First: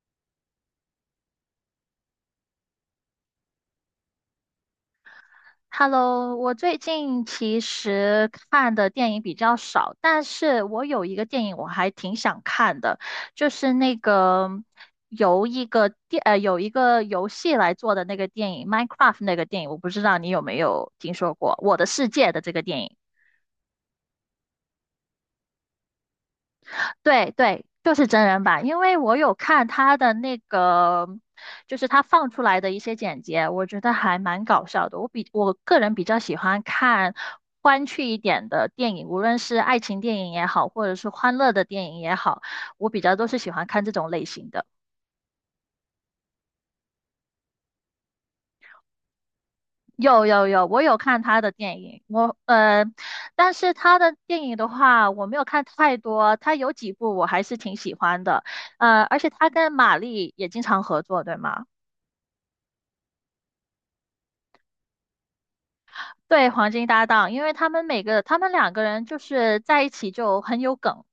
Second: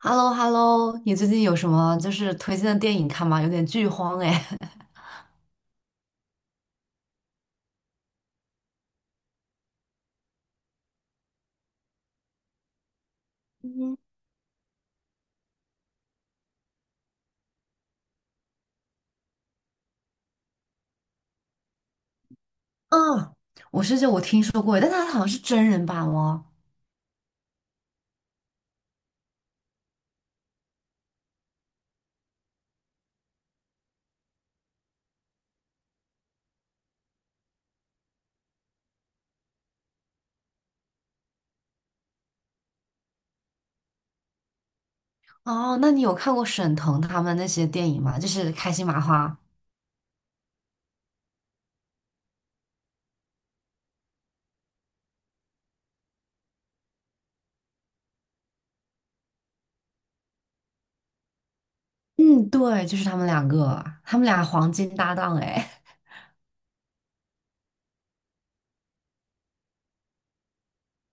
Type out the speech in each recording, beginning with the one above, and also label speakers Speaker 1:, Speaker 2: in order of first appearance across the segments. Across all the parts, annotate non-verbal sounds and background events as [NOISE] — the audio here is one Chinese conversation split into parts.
Speaker 1: h e l l o h e l l o 你最近有什么就是推荐的电影看吗？有点剧荒哎。[LAUGHS]
Speaker 2: Hello，我最近其实看的电影比较少，但是我有一个电影我还挺想看的，就是那个由一个电呃有一个游戏来做的那个电影《Minecraft》那个电影，我不知道你有没有听说过《我的世界》的这个电影。
Speaker 1: 啊，就我听说过，但它好像是真人版哦。
Speaker 2: 对对，就是真人版，因为我有看他的那个，就是他放出来的一些剪辑，我觉得还蛮搞笑的。我个人比较喜欢看欢趣一点的电影，无论是爱情电影也好，或者是欢乐的电影也好，我比较都是喜欢看这种类型的。
Speaker 1: 哦，那你有看过沈腾他们那些电影吗？就是开心麻花。
Speaker 2: 有有有，我有看他的电影，但是他的电影的话，我没有看太多，他有几部我还是挺喜欢的，而且他跟马丽也经常合作，对吗？
Speaker 1: 嗯，对，就是他们两个，他们俩黄金搭档哎。[LAUGHS]
Speaker 2: 对，黄金搭档，因为他们两个人就是在一起就很有梗。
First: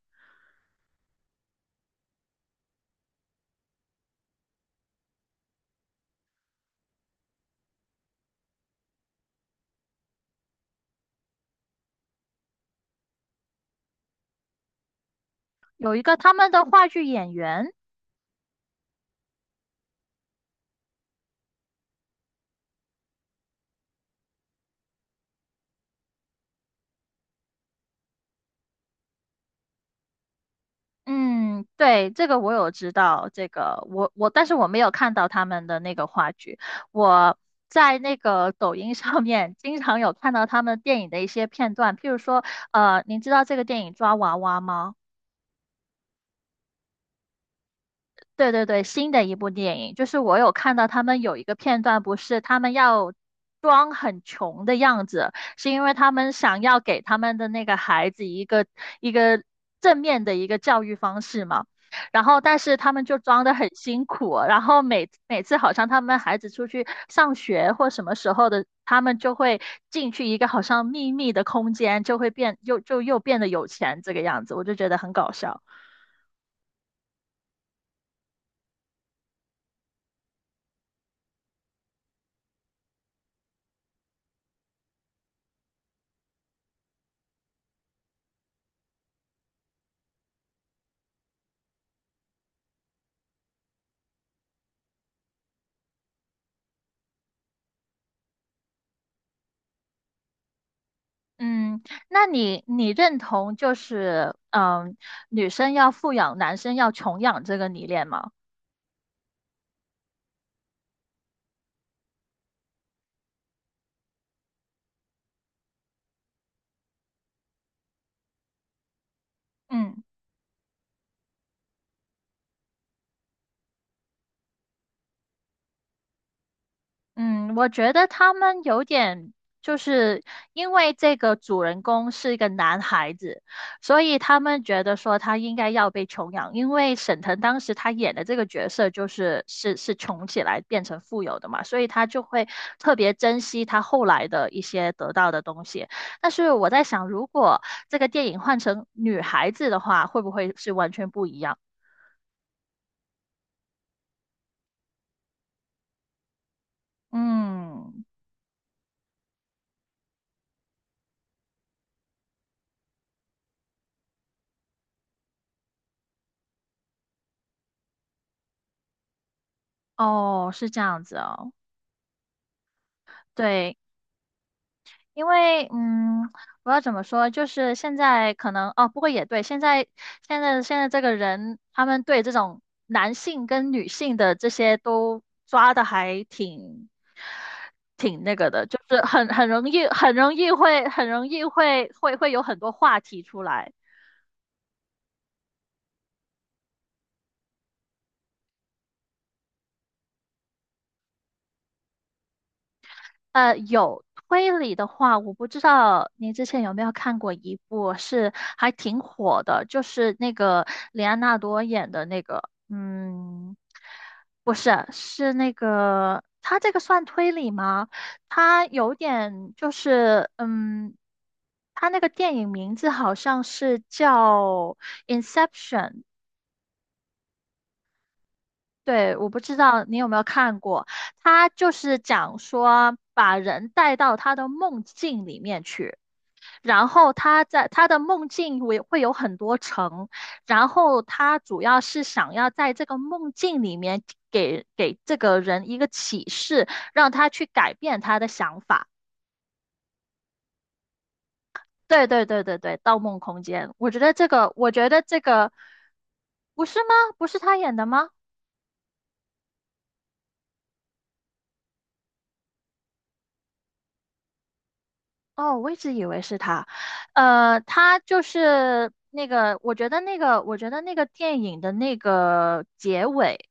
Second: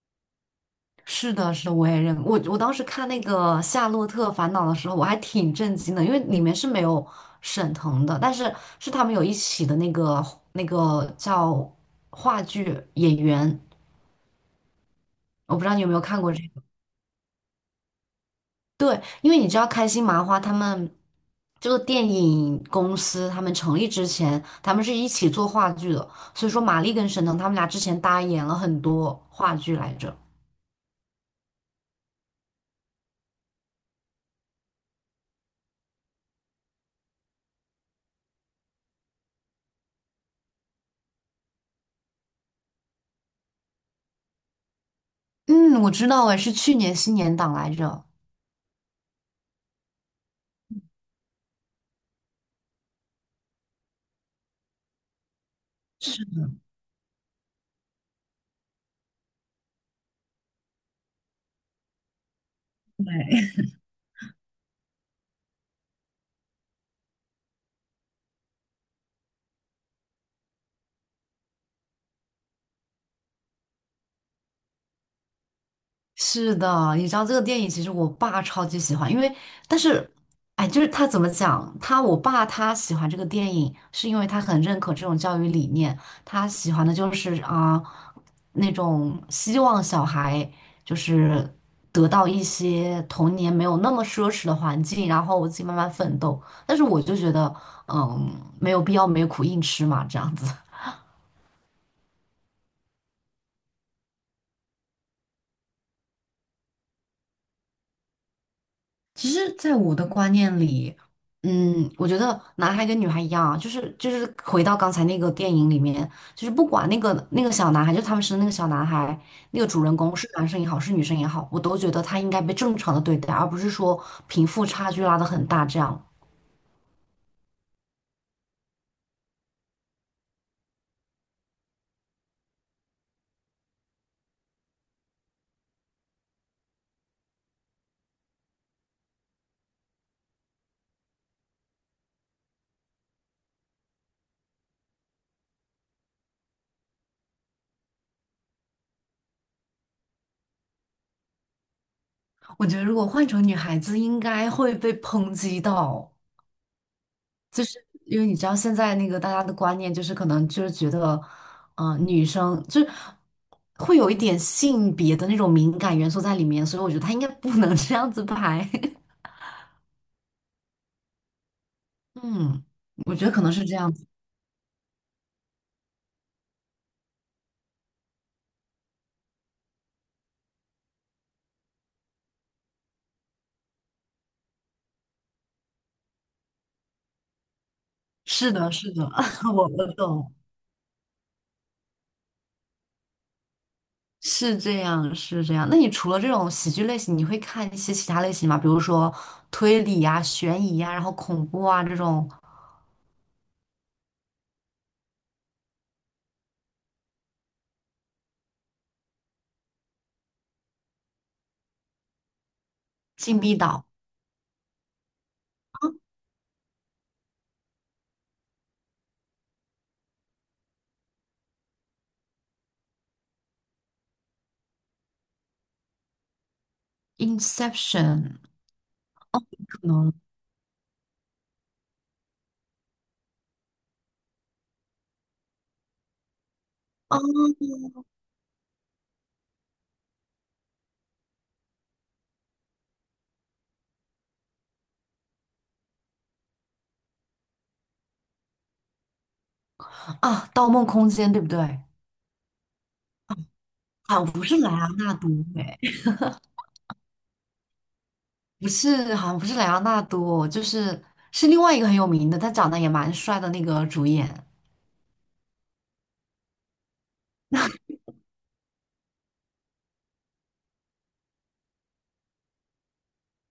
Speaker 1: 是的，是的，我也认我我当时看那个《夏洛特烦恼》的时候，我还挺震惊的，因为里面是没有沈腾的，但是是他们有一起的那个叫话剧演员。我不知道你有没
Speaker 2: 有
Speaker 1: 有
Speaker 2: 一个
Speaker 1: 看
Speaker 2: 他
Speaker 1: 过这
Speaker 2: 们
Speaker 1: 个？
Speaker 2: 的话剧演员，
Speaker 1: 对，因为你知道开心麻花他们这个电影公司，他们成立之前，他们是一起做话剧的，所以说马丽跟沈腾他们俩之前搭演了很多话剧来着。
Speaker 2: 嗯，对，这个我有知道，这个我我，但是我没有看到他们的那个话剧。我在那个抖音上面经常有看到他们电影的一些片段，譬如说，您知道这个电影《抓娃娃》吗？
Speaker 1: 嗯，我知道，哎，是去年新年档来着。
Speaker 2: 对对对，新的一部电影，就是我有看到他们有一个片段，不是他们要装很穷的样子，是因为他们想要给他们的那个孩子一个正面的一个教育方式嘛。然后，但是他们就装的很辛苦，然后每次好像他们孩子出去上学或什么时候的，他们就会进去一个好像秘密的空间，就又变得有钱这个样子，我就觉得很搞笑。
Speaker 1: 是的，你知道这个电影，其实我爸超级喜欢，但是，哎，就是他怎么讲，我爸他喜欢这个电影，是因为他很认可这种教育理念，他喜欢的就是啊、那种希望小孩就是得到一些童年没有那么奢侈的环境，然后我自己慢慢奋斗。但是我就觉得，嗯，没有必要没苦硬吃嘛，这样子。
Speaker 2: 嗯，那你认同女生要富养，男生要穷养这个理念吗？
Speaker 1: 其实，在我的观念里，我觉得男孩跟女孩一样啊，就是回到刚才那个电影里面，就是不管那个小男孩，就是他们生的那个小男孩，那个主人
Speaker 2: 嗯。
Speaker 1: 公是男生也好，是女生也好，我都觉得他应该被正常的对待，而不是说贫富差距拉得很大这样。
Speaker 2: 嗯，我觉得他们有点，就是因为这个主人公是一个男孩子，所以他们觉得说他应该要被穷养，因为沈腾当时他演的这个角色就是穷起来变成富有的嘛，所以他就会特别珍惜他后来的一些得到的东西。但是我在想，如果这个电影换成女孩子的话，会不会是完全不一样？
Speaker 1: 我觉得如果换成女孩子，应该会被抨击到。就是
Speaker 2: 嗯，
Speaker 1: 因为你知道现在那个大家的观念就是可能就是觉得，女生就是会有一点性别的那种敏感元素在里面，所以我觉得他应该不能 [LAUGHS] 这样子拍。[LAUGHS]
Speaker 2: 哦，是这样子哦。
Speaker 1: 嗯，我觉得可能是这
Speaker 2: 对，
Speaker 1: 样子。
Speaker 2: 因为，嗯，我要怎么说？就是现在可能哦，不过也对，现在这个人，他们对这种男性跟女性的这些都抓的还挺那个
Speaker 1: 是
Speaker 2: 的，
Speaker 1: 的，
Speaker 2: 就
Speaker 1: 是
Speaker 2: 是
Speaker 1: 的，
Speaker 2: 很很
Speaker 1: [LAUGHS] 我
Speaker 2: 容易
Speaker 1: 我
Speaker 2: 很容
Speaker 1: 懂，
Speaker 2: 易会很容易会会会有很多话题出来。
Speaker 1: 是这样，是这样。那你除了这种喜剧类型，你会看一些其他类型吗？比如说推理啊、悬疑啊，然后恐怖啊这种，
Speaker 2: 有推理的话，我不知道您之前有没有看过一部是还挺火的，就是那个里安纳多演的那个，
Speaker 1: 《禁
Speaker 2: 嗯，
Speaker 1: 闭岛》
Speaker 2: 不是，是那个他这个算推理吗？他有点就是，嗯，他那个电影名字好像是叫《Inception》,
Speaker 1: 《Inception》
Speaker 2: 对，我不知道
Speaker 1: 可
Speaker 2: 你有
Speaker 1: 能
Speaker 2: 没有看过，他就是讲说把人带到他的梦境里面去，然后
Speaker 1: 啊
Speaker 2: 他在他的梦境会有很多层，然后他主要是想要在这个梦境里面给这个人一个启示，让他去改变他的想法。
Speaker 1: 啊，《盗梦空间》对不对？
Speaker 2: 对对对对对，《盗梦空间》，
Speaker 1: 好像不是
Speaker 2: 我
Speaker 1: 莱
Speaker 2: 觉
Speaker 1: 昂
Speaker 2: 得
Speaker 1: 纳
Speaker 2: 这
Speaker 1: 多，
Speaker 2: 个
Speaker 1: 哎，
Speaker 2: 不是吗？不是他演的吗？
Speaker 1: 不是，好像不是莱昂纳多，是另外一个很有名的，他长得也蛮帅的那个主演。
Speaker 2: 哦，我一直以为是他，呃，我觉得那个电影的那个结尾，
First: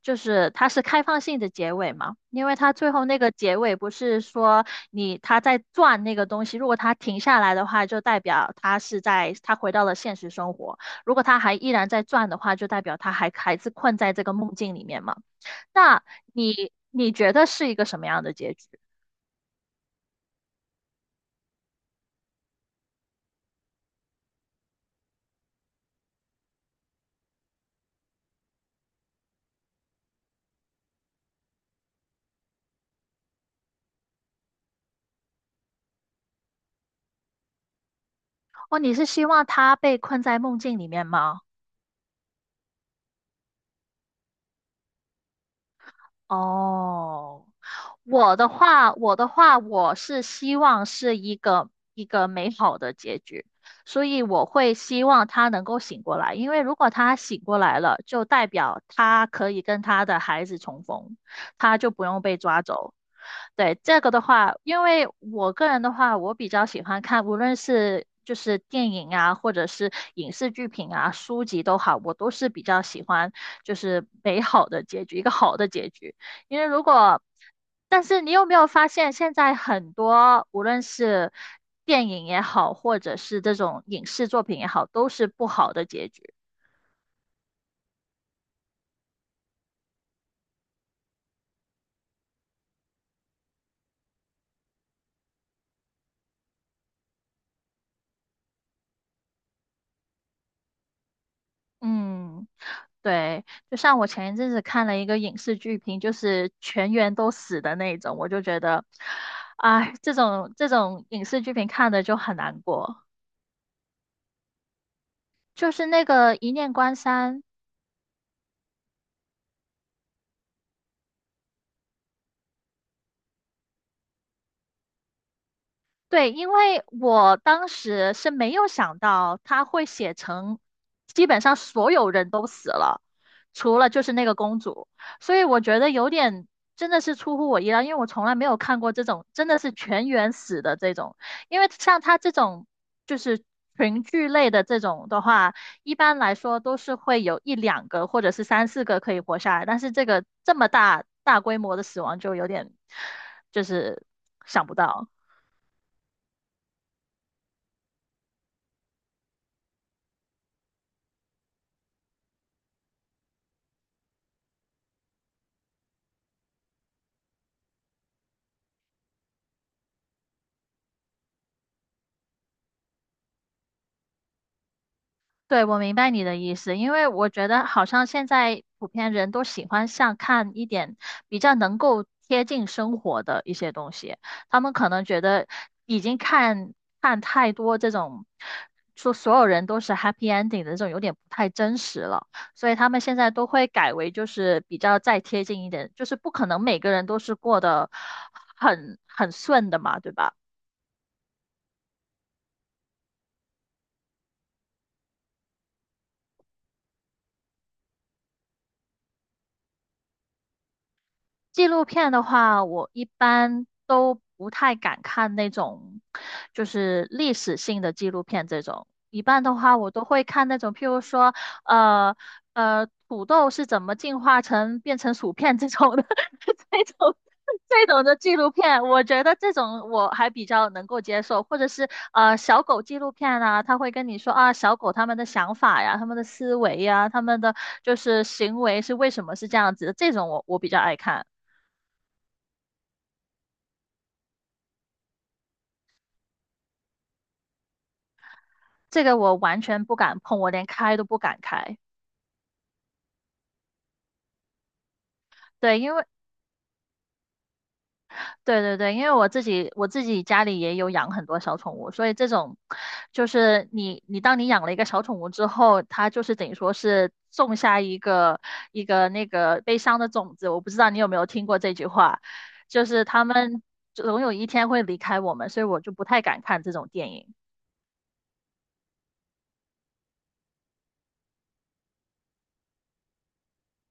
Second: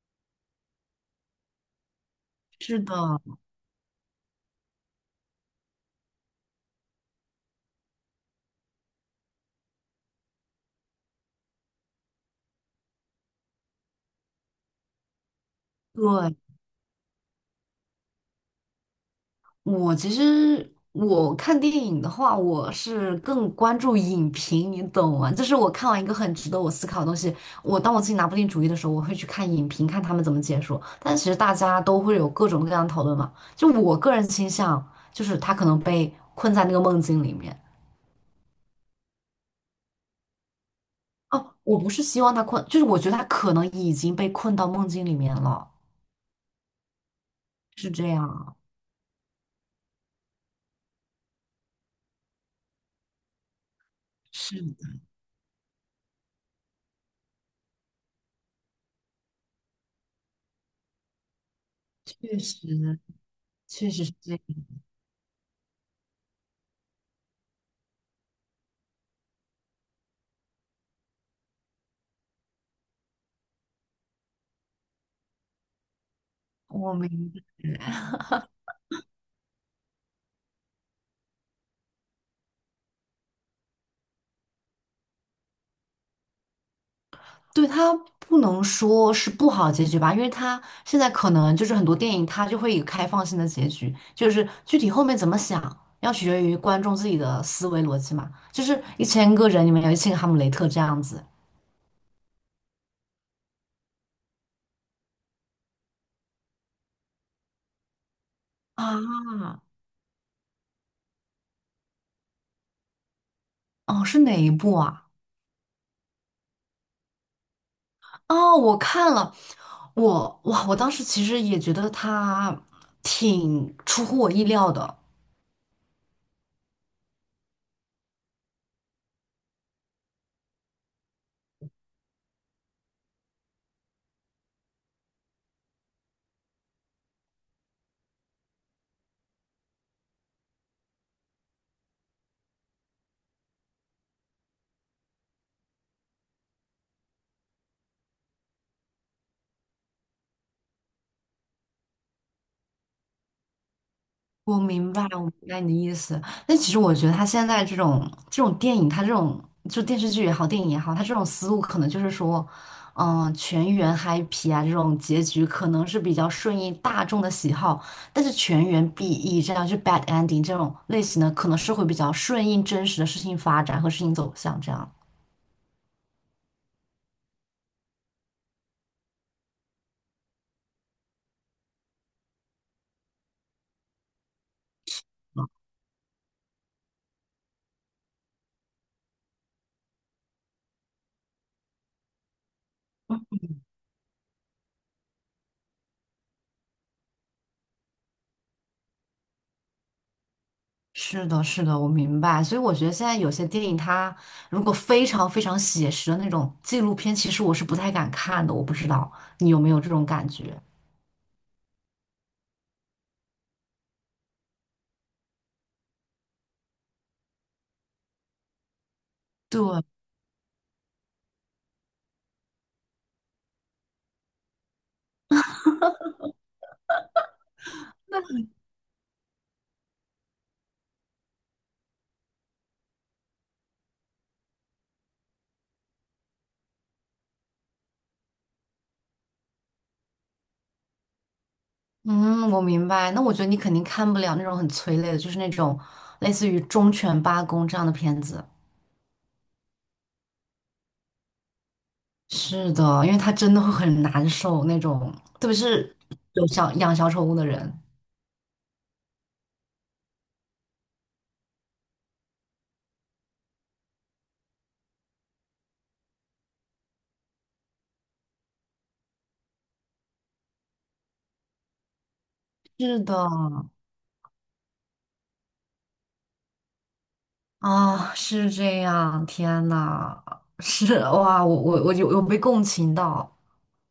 Speaker 2: 就是它是开放性的结尾嘛，因为它
Speaker 1: 是
Speaker 2: 最
Speaker 1: 的，
Speaker 2: 后那个结尾不是说你他在转那个东西，如果他停下来的话，就代表他是在他回到了现实生活，如果他还依然在转的话，就代表他还是困在这个梦境里面嘛。那
Speaker 1: 对，
Speaker 2: 你觉得是一个什么样的结局？
Speaker 1: 其实我看电影的话，我是更关注影评，你懂吗？就是我看完一个很值得我思考的东西，当我自己拿不定主意的时候，我会去看影评，看他们怎么解说。但其实大家都会有各种各样的讨论嘛，就我个人倾向，就是他可能被困在那个梦境里面。
Speaker 2: 哦，你是希望他被困在梦境里面吗？
Speaker 1: 哦，我不是希望他困，就是我觉得他可能已经被困到梦境里面了，
Speaker 2: 哦，
Speaker 1: 是这
Speaker 2: 我的
Speaker 1: 样。
Speaker 2: 话，我的话，我是希望是一个美好的结局，所以我
Speaker 1: 是
Speaker 2: 会
Speaker 1: 的，
Speaker 2: 希望他能够醒过来，因为如果他醒过来了，就代表他可以跟他的孩子重逢，他就不用被
Speaker 1: 确
Speaker 2: 抓走。
Speaker 1: 实，
Speaker 2: 对，
Speaker 1: 确
Speaker 2: 这
Speaker 1: 实
Speaker 2: 个
Speaker 1: 是
Speaker 2: 的
Speaker 1: 这样。
Speaker 2: 话，因为我个人的话，我比较喜欢看，无论是就是电影啊，或者是影视剧品啊、书籍都好，我都是比较喜欢就是美好的结局，一个好的结局。因为如
Speaker 1: 我
Speaker 2: 果，
Speaker 1: 明白。
Speaker 2: 但是你有没有发现，现在很多无论是电影也好，或者是这种影视作品也好，都是不好的结局。
Speaker 1: 对，他不能说是不好结局吧，因为他现在可能就是很多电影，它就会有开放性的结局，就是具体后面怎么想，要取决于观众自己的思维逻辑嘛。就是一千个人里面有一千个哈姆雷特这样子
Speaker 2: 嗯，对，就像我前一阵子看了一个影视剧评，就是全员都死的那种，我就觉得，
Speaker 1: 啊。
Speaker 2: 哎，这种影视剧评看的就很难过。
Speaker 1: 哦，是哪一部啊？
Speaker 2: 就是那个《一念关山》，
Speaker 1: 哦，我看了，我当时其实也觉得他挺出乎我意料的。
Speaker 2: 对，因为我当时是没有想到他会写成，基本上所有人都死了，除了就是那个公主，所以我觉得有点真的是出乎我意料，因为我从来没有看过这种真的是全员死的这种，因为像他这种就是群聚类的这种的话，一般来说都是会有一两个或者是三四个可以活下来，但是这么大大规模的死亡就有点就是
Speaker 1: 我
Speaker 2: 想不
Speaker 1: 明白，
Speaker 2: 到。
Speaker 1: 我明白你的意思。但其实我觉得他现在这种电影，他这种就电视剧也好，电影也好，他这种思路可能就是说，全员 happy 啊，这种结局可能是比较顺应大众的喜好，但是全员 BE 这样就 bad ending 这种类型的，可能是会比较顺应真实的事情发展和事情走向这样。
Speaker 2: 对，我明白你的意思，因为我觉得好像现在普遍人都喜欢像看一点比较能够贴近生活的一些东西，他们可能觉得已经看太多这种说所有人都是 happy ending 的这种有点不太真实了，所以他们现在都会改为就是比较再贴近一点，就是不可能每个人都是过得很顺的嘛，对吧？
Speaker 1: 是的，是的，我明白。所以我觉得现在有些电影，它如果非常非常写实的那种纪录片，其实我是不太敢看的。我不知道你有没有这种感觉？
Speaker 2: 纪录片的话，我一般都不太敢看那种，就是历史性的纪录片这种。一般的话，
Speaker 1: 对，
Speaker 2: 我都会看那种，譬如说，呃土豆是怎么进化成变成薯片这种的，[LAUGHS] 这种这种的纪录片，我觉得这种我还比较能够接受，或者是小狗纪录片啊，他会跟你说啊，小狗他们的想法呀，他们的思维呀，他们的就是行为是为什么是这样子的，这种我比较爱看。
Speaker 1: 嗯，我明白。那我觉得你肯定看不了那种很催泪的，就是那种类似于《忠犬八公》这样的片子。
Speaker 2: 这个我完全不敢碰，我连开都不敢开。
Speaker 1: 是的，因为它真的会很难受那种，特别
Speaker 2: 对，因
Speaker 1: 是
Speaker 2: 为
Speaker 1: 养小宠物的人。
Speaker 2: 对对对，因为我自己家里也有养很多小宠物，所以这种就是当你养了一个小宠物之后，它就是等于说是种下一个那个悲伤的种子。我不知道你有没有听过这句话，就
Speaker 1: 是
Speaker 2: 是
Speaker 1: 的，
Speaker 2: 他们总有一天会离开我们，所以我就不太敢看这种电影。
Speaker 1: 啊，是这样。天呐，是哇，我有被共情到。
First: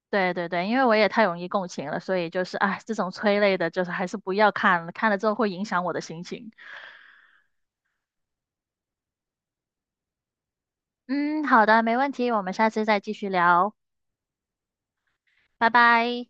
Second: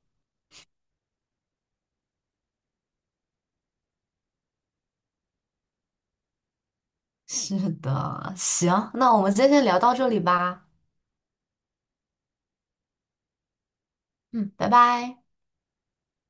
Speaker 2: 对对对，因为我也太容易共情了，所以就是哎，这种催泪的，就是还是不要看了，看了之后会影响我的心情。
Speaker 1: 是的，行，那我们今天先聊到这里吧，
Speaker 2: 嗯，好的，没问题，我们下次再继续聊，
Speaker 1: 嗯，拜拜。
Speaker 2: 拜拜。